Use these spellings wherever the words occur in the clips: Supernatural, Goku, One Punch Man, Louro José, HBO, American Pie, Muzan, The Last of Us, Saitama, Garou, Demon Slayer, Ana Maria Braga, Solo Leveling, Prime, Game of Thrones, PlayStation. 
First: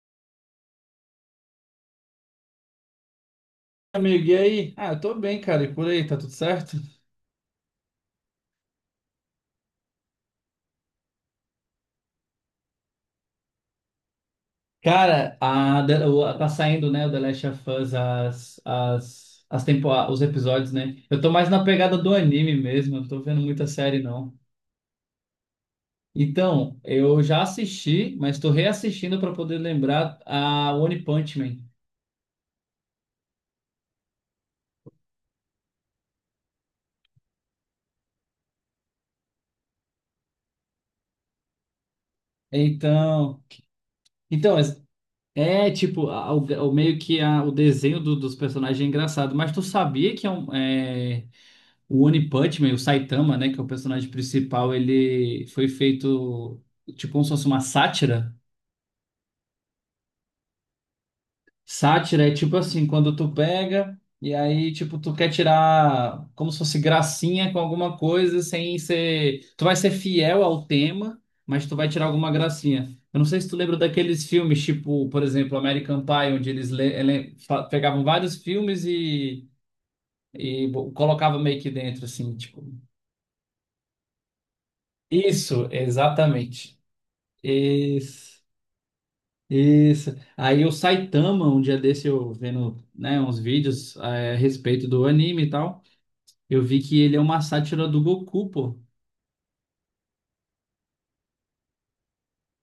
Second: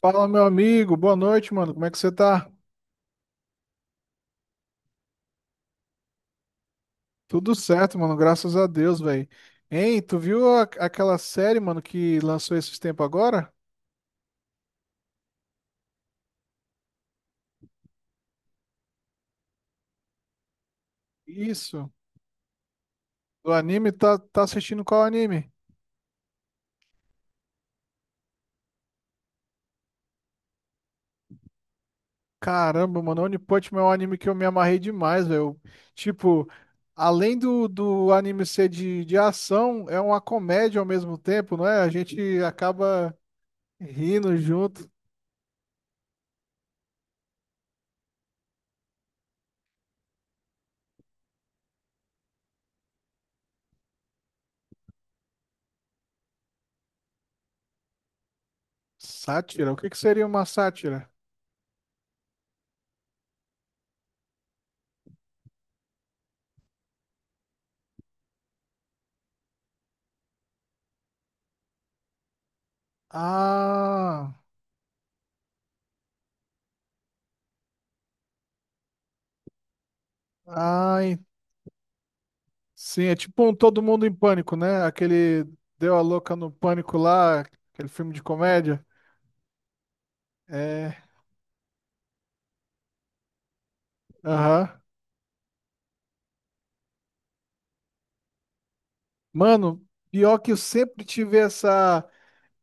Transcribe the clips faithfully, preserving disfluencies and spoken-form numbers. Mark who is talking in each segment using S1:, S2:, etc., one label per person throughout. S1: Fala, meu amigo. Boa noite, mano. Como é que você tá?
S2: Amigo, e aí? Ah, eu tô bem, cara, e por aí, tá tudo certo?
S1: Tudo certo, mano. Graças a Deus, velho. Hein, tu viu a- aquela série, mano, que lançou esses tempos agora?
S2: Cara, a, The- o- tá saindo, né, o The Last of Us, as, as, as tempo, os episódios, né? Eu tô mais na
S1: Isso.
S2: pegada do anime mesmo, eu não tô vendo
S1: Do
S2: muita
S1: anime,
S2: série,
S1: tá,
S2: não.
S1: tá assistindo qual anime?
S2: Então, eu já assisti, mas tô reassistindo pra poder lembrar a One Punch Man.
S1: Caramba, mano. One Punch Man é um anime que eu me amarrei demais, velho. Tipo, além do, do anime ser de, de ação, é uma comédia ao mesmo tempo, não é? A gente acaba
S2: Então,
S1: rindo
S2: então
S1: junto.
S2: é, é, tipo, a- o, o meio que a, o desenho do- dos personagens é engraçado, mas tu sabia que é um. é, o One Punch Man, o Saitama, né, que é o personagem principal, ele foi feito tipo como se fosse uma sátira.
S1: Sátira? O que que seria uma sátira?
S2: Sátira é tipo assim, quando tu pega e aí tipo tu quer tirar como se fosse gracinha com alguma coisa sem ser, tu vai ser fiel ao tema, mas tu vai tirar alguma gracinha. Eu não sei se tu lembra daqueles
S1: Ah.
S2: filmes tipo, por exemplo, American Pie, onde eles le- ele- fa- pegavam vários filmes e e bo-
S1: Ah,
S2: colocavam meio que dentro assim, tipo.
S1: Sim, é tipo um Todo Mundo em Pânico, né? Aquele
S2: Isso,
S1: Deu a Louca no
S2: exatamente.
S1: Pânico lá, aquele filme de
S2: Isso,
S1: comédia.
S2: isso. Aí o
S1: É,
S2: Saitama, um dia desse eu vendo, né, uns vídeos é, a
S1: aham.
S2: respeito do anime e tal, eu vi que ele é uma sátira do Goku, pô.
S1: Mano, pior que eu sempre tive essa,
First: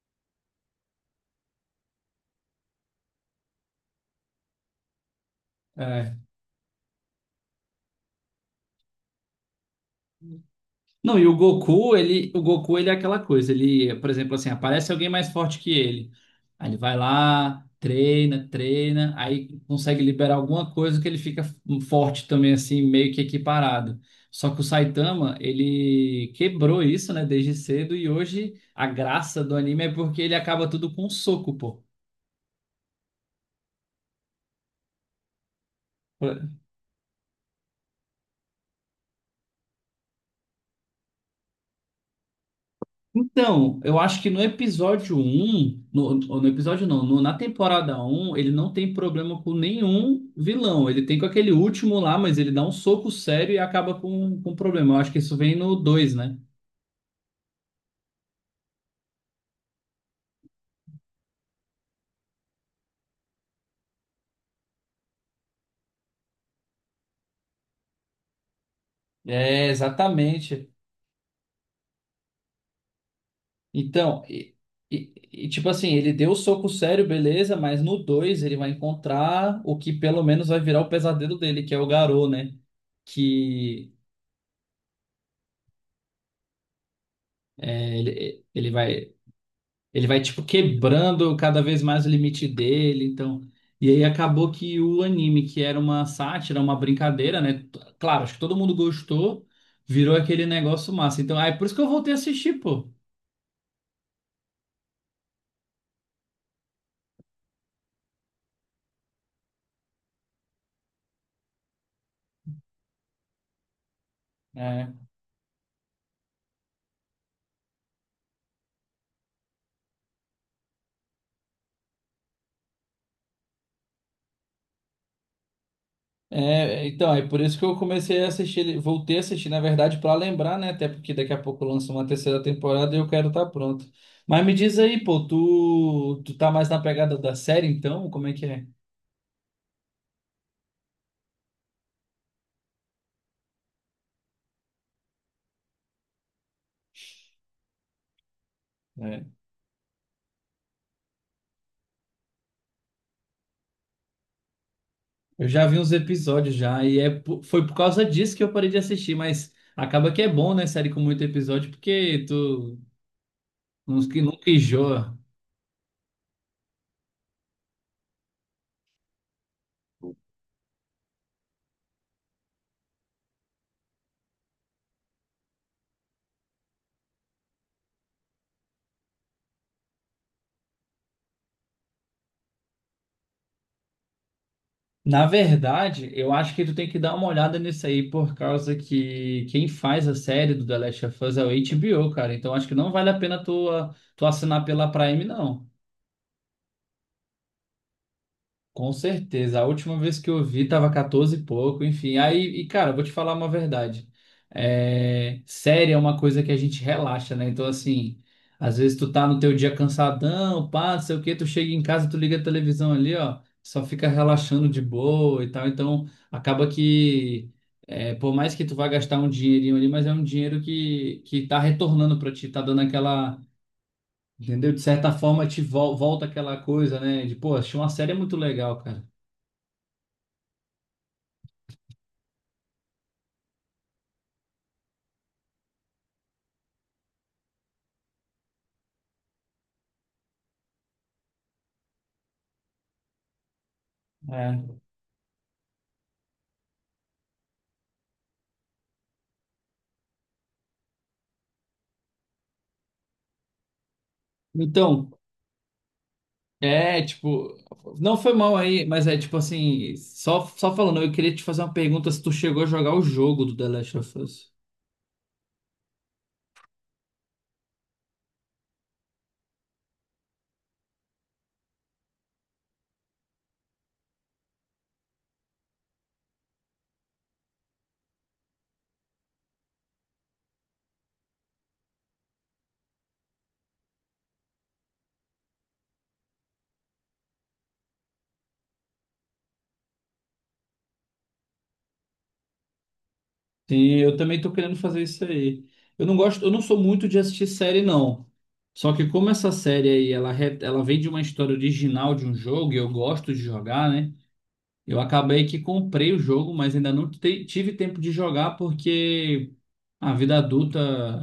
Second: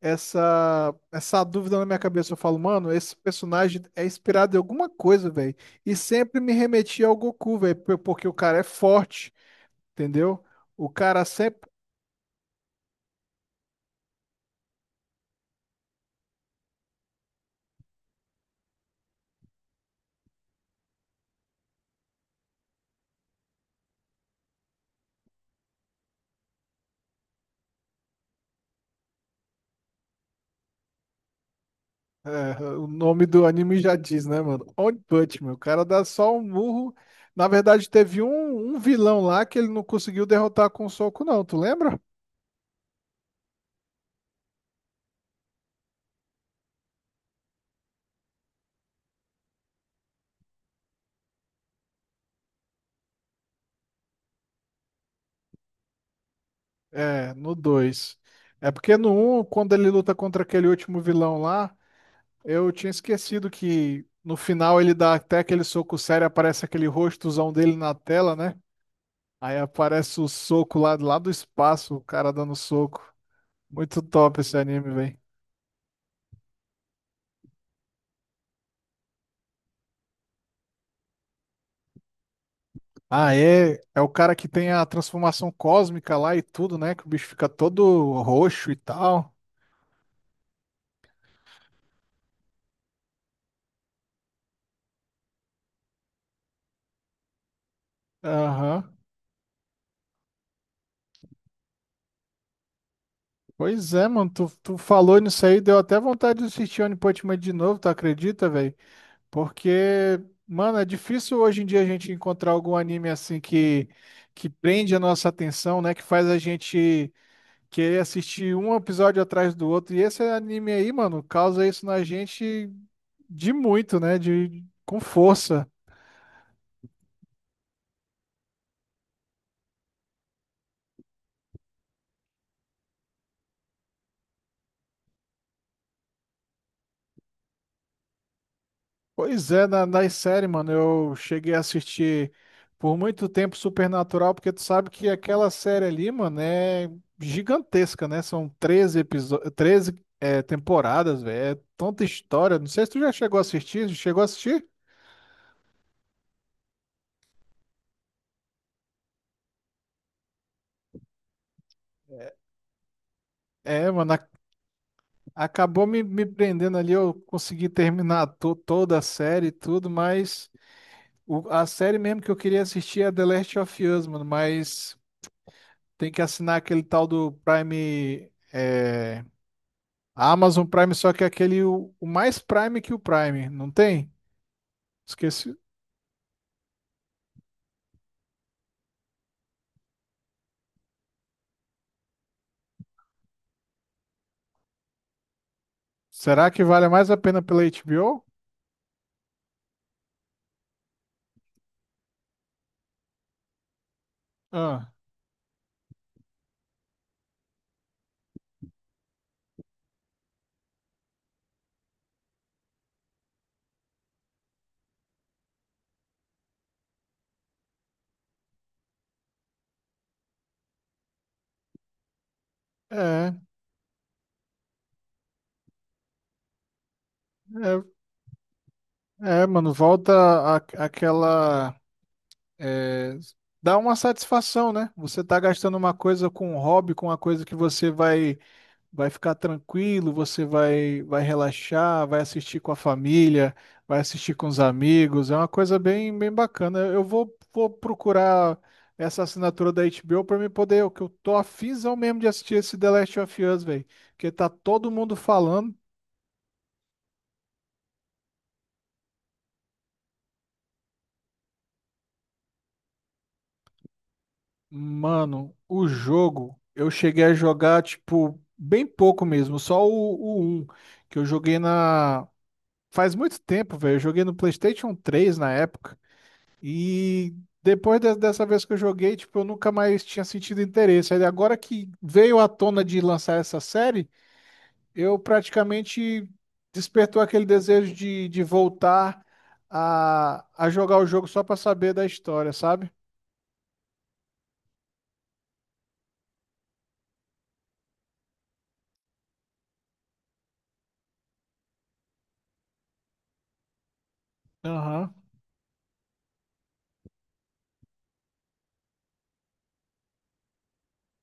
S1: essa, essa dúvida na minha cabeça. Eu falo, mano, esse personagem é inspirado em alguma coisa, velho. E
S2: É.
S1: sempre me remetia ao Goku, velho, porque o cara é forte, entendeu? O
S2: Não,
S1: cara
S2: e o
S1: sempre.
S2: Goku, ele, o Goku, ele é aquela coisa, ele, por exemplo, assim, aparece alguém mais forte que ele. Aí ele vai lá, treina, treina, aí consegue liberar alguma coisa que ele fica forte também, assim, meio que equiparado. Só que o Saitama, ele quebrou isso, né, desde cedo, e hoje a graça do anime é porque ele acaba tudo com um soco, pô.
S1: É, o nome do anime já diz, né, mano? One Punch Man. O cara dá só um murro. Na verdade, teve um, um vilão lá que ele não conseguiu derrotar com um soco, não. Tu lembra?
S2: Então, eu acho que no episódio um no, no episódio não, no- na temporada um ele não tem problema com nenhum vilão. Ele tem com aquele último lá, mas ele dá um soco sério e acaba com, com problema. Eu acho que isso vem no dois, né?
S1: É, no dois. É porque no um, quando ele luta contra aquele último vilão lá, eu tinha esquecido que no final ele dá até aquele soco sério, aparece aquele rostozão dele na tela, né? Aí
S2: É,
S1: aparece o
S2: exatamente.
S1: soco lá, lá do espaço, o cara dando soco. Muito
S2: Então,
S1: top
S2: e,
S1: esse anime,
S2: e-
S1: velho.
S2: e, tipo assim, ele deu o soco sério, beleza, mas no dois ele vai encontrar o que pelo menos vai virar o pesadelo dele, que é o Garou, né?
S1: Ah, é,
S2: Que.
S1: é o cara que tem a transformação cósmica lá e tudo, né? Que o bicho fica todo roxo
S2: Ele
S1: e
S2: vai.
S1: tal.
S2: Ele vai, tipo, quebrando cada vez mais o limite dele, então... E aí acabou que o anime, que era uma sátira, uma brincadeira, né? T- Claro, acho que todo mundo
S1: Aham.
S2: gostou, virou aquele negócio massa. Então, aí por isso que eu voltei a assistir, pô.
S1: Pois é, mano, tu, tu falou nisso aí, deu até vontade de assistir One Punch Man de novo, tu acredita, velho? Porque, mano, é difícil hoje em dia a gente encontrar algum anime assim que, que
S2: É,
S1: prende a nossa atenção, né? Que faz a gente querer assistir um episódio atrás do outro. E esse anime aí, mano, causa isso na gente de muito, né? De, com força.
S2: é, então, é por isso que eu comecei a assistir, ele- voltei a assistir, na verdade, pra lembrar, né? Até porque daqui a pouco lança uma terceira temporada e eu quero estar pronto. Mas me diz aí, pô, tu, tu tá mais na pegada da série, então? Como é que é?
S1: Pois é, na, nas séries, mano, eu cheguei a assistir por muito tempo Supernatural, porque tu sabe que aquela série ali, mano, é gigantesca, né? São treze episódios, treze é, temporadas, velho. É tanta história. Não sei se tu já chegou a assistir, chegou a assistir?
S2: Eu já vi uns episódios já, e é, po- foi por causa disso que eu parei de assistir, mas acaba que é bom, né, série com muito episódio, porque tu
S1: É,
S2: não-
S1: mano,
S2: que
S1: a-
S2: nunca enjoa.
S1: acabou me, me prendendo ali, eu consegui terminar to- toda a série e tudo, mas o- a série mesmo que eu queria assistir é The Last of Us, mano, mas tem que assinar aquele tal do Prime. é, A Amazon Prime, só que é aquele o, o mais Prime que o Prime, não tem?
S2: Na
S1: Esqueci.
S2: verdade, eu acho que tu tem que dar uma olhada nisso aí, por causa que quem faz a série do The Last of Us é o H B O, cara. Então acho que não vale a pena tu, a- tu assinar pela Prime, não.
S1: Será que vale mais a pena pela HBO?
S2: Com certeza. A última vez que eu vi tava quatorze e pouco, enfim. Aí, e cara, vou te falar uma verdade.
S1: Ah,
S2: É, série é uma coisa que a gente relaxa, né? Então, assim, às vezes tu tá no teu dia cansadão, pá, não sei o quê, tu chega em casa, tu liga a televisão ali, ó, só fica relaxando de boa e tal. Então, acaba que, é, por mais que tu vá gastar um dinheirinho ali, mas é um dinheiro que, que tá retornando pra ti, tá dando
S1: é,
S2: aquela, entendeu? De certa forma, te vol- volta aquela coisa, né? De, pô, achei
S1: é,
S2: uma série muito legal, cara.
S1: é, mano, volta a, aquela é, dá uma satisfação, né? Você tá gastando uma coisa com um hobby, com uma coisa que você vai vai ficar tranquilo, você vai, vai relaxar, vai assistir com a família, vai assistir com os
S2: É.
S1: amigos. É uma coisa bem, bem bacana. Eu vou, vou procurar essa assinatura da HBO para me poder, o que eu tô afinzão mesmo de assistir esse The Last of Us, velho, porque tá todo
S2: Então,
S1: mundo falando.
S2: é tipo, não foi mal aí, mas é tipo assim, só, só falando, eu queria te fazer uma pergunta se tu chegou a jogar o jogo do The Last of Us.
S1: Mano, o jogo, eu cheguei a jogar tipo bem pouco mesmo, só o, o um, que eu joguei na. Faz muito tempo, velho. Eu joguei no PlayStation três na época. E depois de- dessa vez que eu joguei, tipo, eu nunca mais tinha sentido interesse. Aí agora que veio à tona de lançar essa série, eu praticamente despertou aquele desejo de, de voltar a, a jogar o jogo só pra saber da história, sabe?
S2: Sim, eu também tô querendo fazer isso aí. Eu não gosto, eu não sou muito de assistir série, não. Só que como essa série aí, ela, re- ela vem de uma história original de um jogo, e eu gosto de jogar, né? Eu
S1: Aham.
S2: acabei que comprei o jogo, mas ainda não te- tive tempo de jogar porque a vida adulta,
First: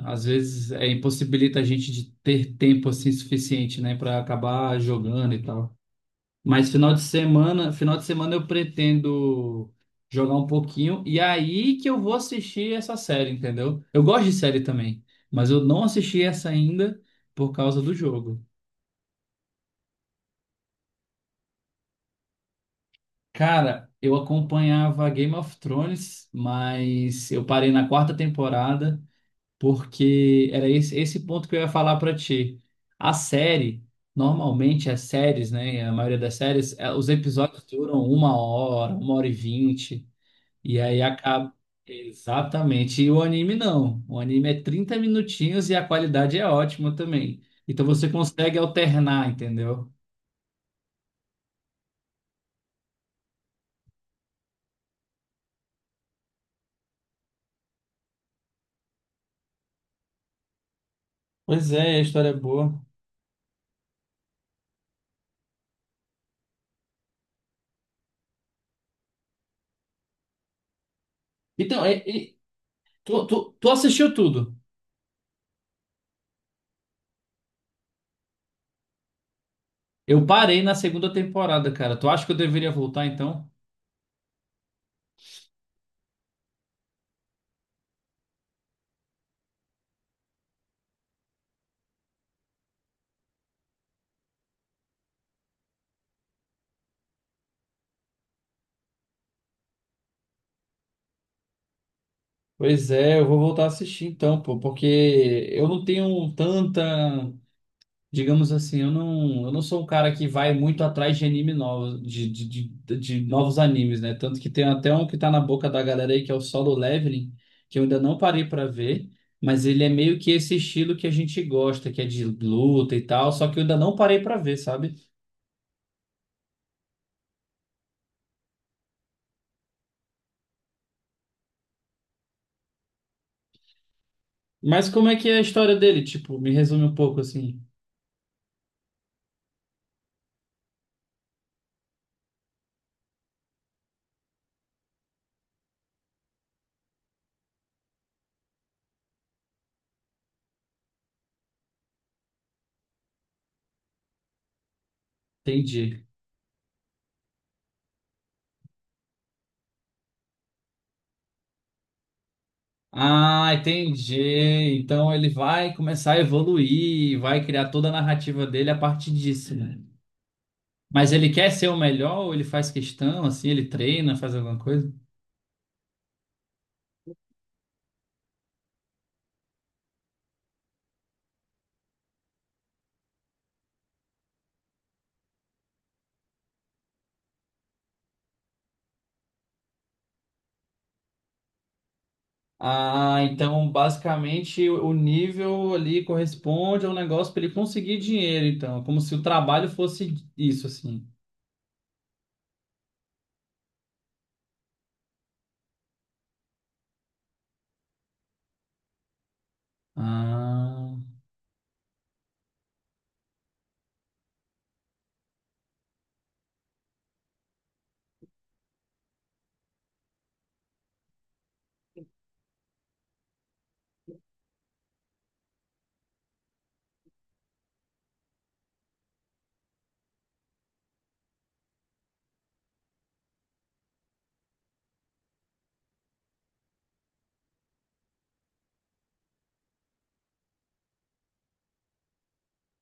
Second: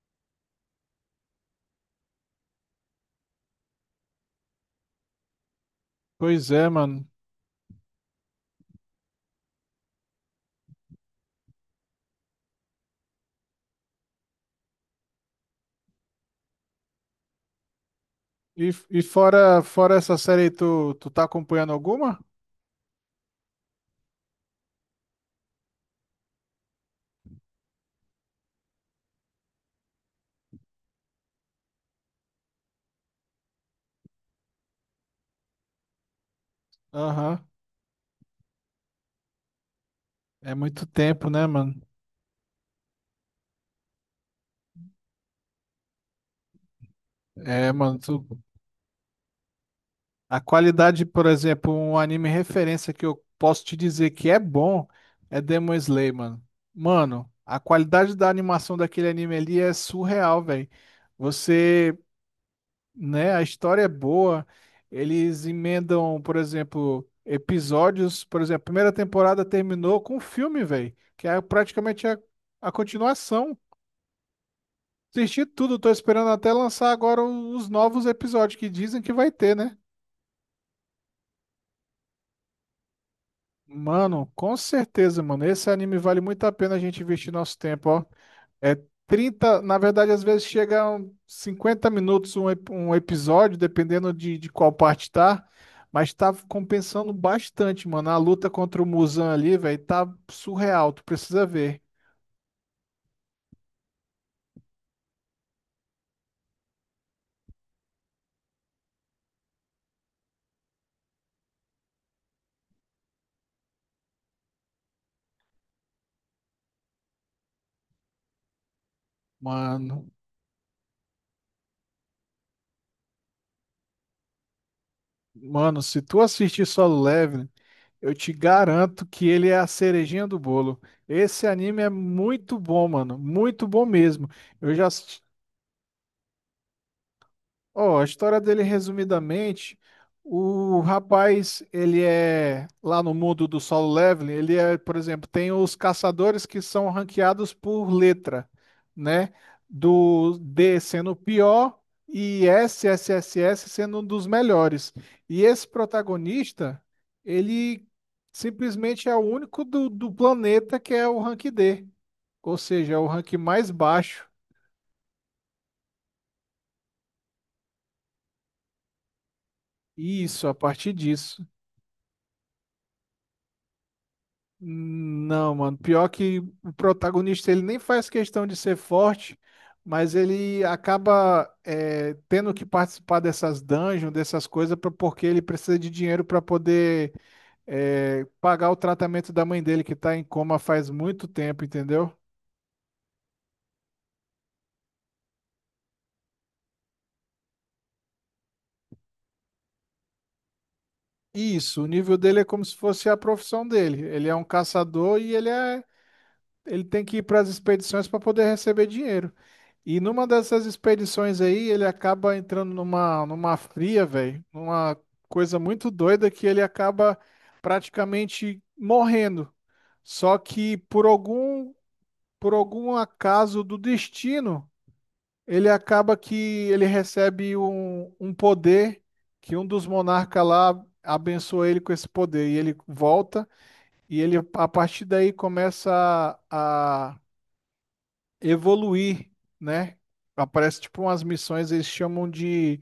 S2: às vezes, é, impossibilita a gente de ter tempo assim suficiente, né, para acabar jogando e tal.
S1: Pois é,
S2: Mas final de
S1: mano.
S2: semana, final de semana eu pretendo jogar um pouquinho e aí que eu vou assistir essa série, entendeu? Eu gosto de série também, mas eu não assisti essa ainda por causa do jogo.
S1: E, e fora, fora, essa série, aí, tu, tu tá acompanhando alguma?
S2: Cara, eu acompanhava Game of Thrones, mas eu parei na quarta temporada, porque era esse, esse ponto que eu ia falar para ti. A série, normalmente as séries, né, a maioria das séries, eh, os
S1: Aham.
S2: episódios duram uma hora, uma hora e vinte,
S1: É
S2: e
S1: muito
S2: aí
S1: tempo, né,
S2: acaba.
S1: mano?
S2: Exatamente. E o anime não. O anime é trinta minutinhos e a qualidade é ótima também.
S1: É,
S2: Então
S1: mano,
S2: você
S1: tu,
S2: consegue alternar, entendeu?
S1: A qualidade, por exemplo, um anime referência que eu posso te dizer que é bom é Demon Slayer, mano. Mano, a qualidade da animação daquele anime ali é surreal, velho.
S2: Pois
S1: Você,
S2: é, a história é boa.
S1: né, a história é boa. Eles emendam, por exemplo, episódios, por exemplo, a primeira temporada terminou com um filme, velho, que é
S2: Então, é-
S1: praticamente a,
S2: é-
S1: a
S2: tu, tu,
S1: continuação.
S2: tu assistiu tudo.
S1: Assisti tudo, tô esperando até lançar agora os novos episódios que dizem que vai ter, né?
S2: Eu parei na segunda temporada, cara. Tu acha que eu deveria voltar então?
S1: Mano, com certeza, mano. Esse anime vale muito a pena a gente investir nosso tempo, ó. É trinta, na verdade, às vezes chega a um cinquenta minutos um, ep- um episódio, dependendo de, de qual parte tá. Mas tá compensando bastante, mano. A luta contra o Muzan ali, velho, tá surreal. Tu precisa ver.
S2: Pois é, eu vou voltar a assistir então, pô, porque eu não tenho tanta, digamos assim, eu não, eu não sou um cara que vai muito atrás de anime novos, de, de, de, de novos animes, né? Tanto que tem até um que tá na boca da galera aí, que é o Solo Leveling, que eu ainda não parei pra ver, mas ele é
S1: Mano,
S2: meio que esse estilo que a gente gosta, que é de luta e tal, só que eu ainda não parei pra ver, sabe?
S1: mano, se tu assistir Solo Leveling, eu te garanto que ele é a cerejinha do bolo. Esse anime é muito bom, mano. Muito bom mesmo. Eu já.
S2: Mas como é que é a história dele? Tipo, me resume um pouco assim.
S1: Ó, a história dele, resumidamente, o rapaz, ele é, lá no mundo do Solo Leveling, ele é, por exemplo, tem os caçadores que são ranqueados por letra, né? Do D sendo o pior e S, S, S, S sendo um dos melhores. E esse
S2: Entendi.
S1: protagonista, ele simplesmente é o único do, do planeta que é o rank D, ou seja, é o rank
S2: Ah,
S1: mais
S2: entendi.
S1: baixo.
S2: Então ele vai começar a evoluir, vai criar toda a narrativa dele a partir disso, né?
S1: Isso, a partir
S2: Mas ele
S1: disso.
S2: quer ser o melhor ou ele faz questão, assim, ele treina, faz alguma coisa?
S1: Não, mano. Pior que o protagonista ele nem faz questão de ser forte, mas ele acaba é, tendo que participar dessas dungeons, dessas coisas, pra- porque ele precisa de dinheiro para poder é, pagar o tratamento da mãe dele que tá em coma faz muito tempo, entendeu?
S2: Ah, então basicamente o o nível ali corresponde ao negócio para ele conseguir dinheiro, então, como se o trabalho fosse isso, assim.
S1: Isso, o nível dele é como se fosse a profissão dele. Ele é um caçador e ele é, ele tem que ir para as expedições para poder receber dinheiro. E numa dessas
S2: Ah,
S1: expedições aí, ele acaba entrando numa, numa fria, velho, numa coisa muito doida que ele acaba praticamente morrendo. Só que por algum, por algum acaso do destino, ele acaba que ele recebe um, um poder que um dos monarcas lá abençoa ele com esse poder. E ele volta e ele, a partir daí, começa a a- evoluir, né? Aparece tipo umas missões, eles chamam de,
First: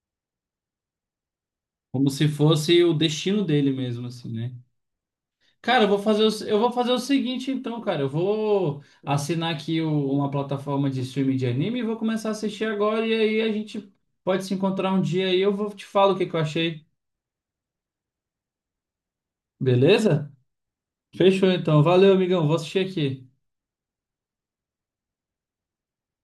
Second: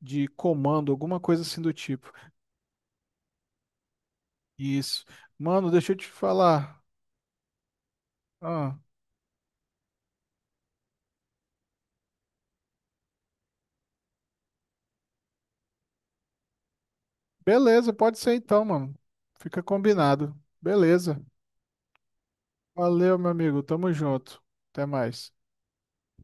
S1: de comando, alguma coisa assim do
S2: como
S1: tipo.
S2: se fosse o destino dele mesmo, assim, né?
S1: Isso. Mano,
S2: Cara, eu
S1: deixa eu
S2: vou
S1: te
S2: fazer o, eu vou
S1: falar.
S2: fazer o seguinte então, cara. Eu
S1: Ah,
S2: vou assinar aqui o- uma plataforma de streaming de anime e vou começar a assistir agora. E aí a gente pode se encontrar um dia e eu vou te falar o que que eu achei.
S1: beleza, pode ser então, mano. Fica
S2: Beleza?
S1: combinado. Beleza.
S2: Fechou então. Valeu, amigão. Vou assistir
S1: Valeu, meu
S2: aqui.
S1: amigo. Tamo junto. Até mais.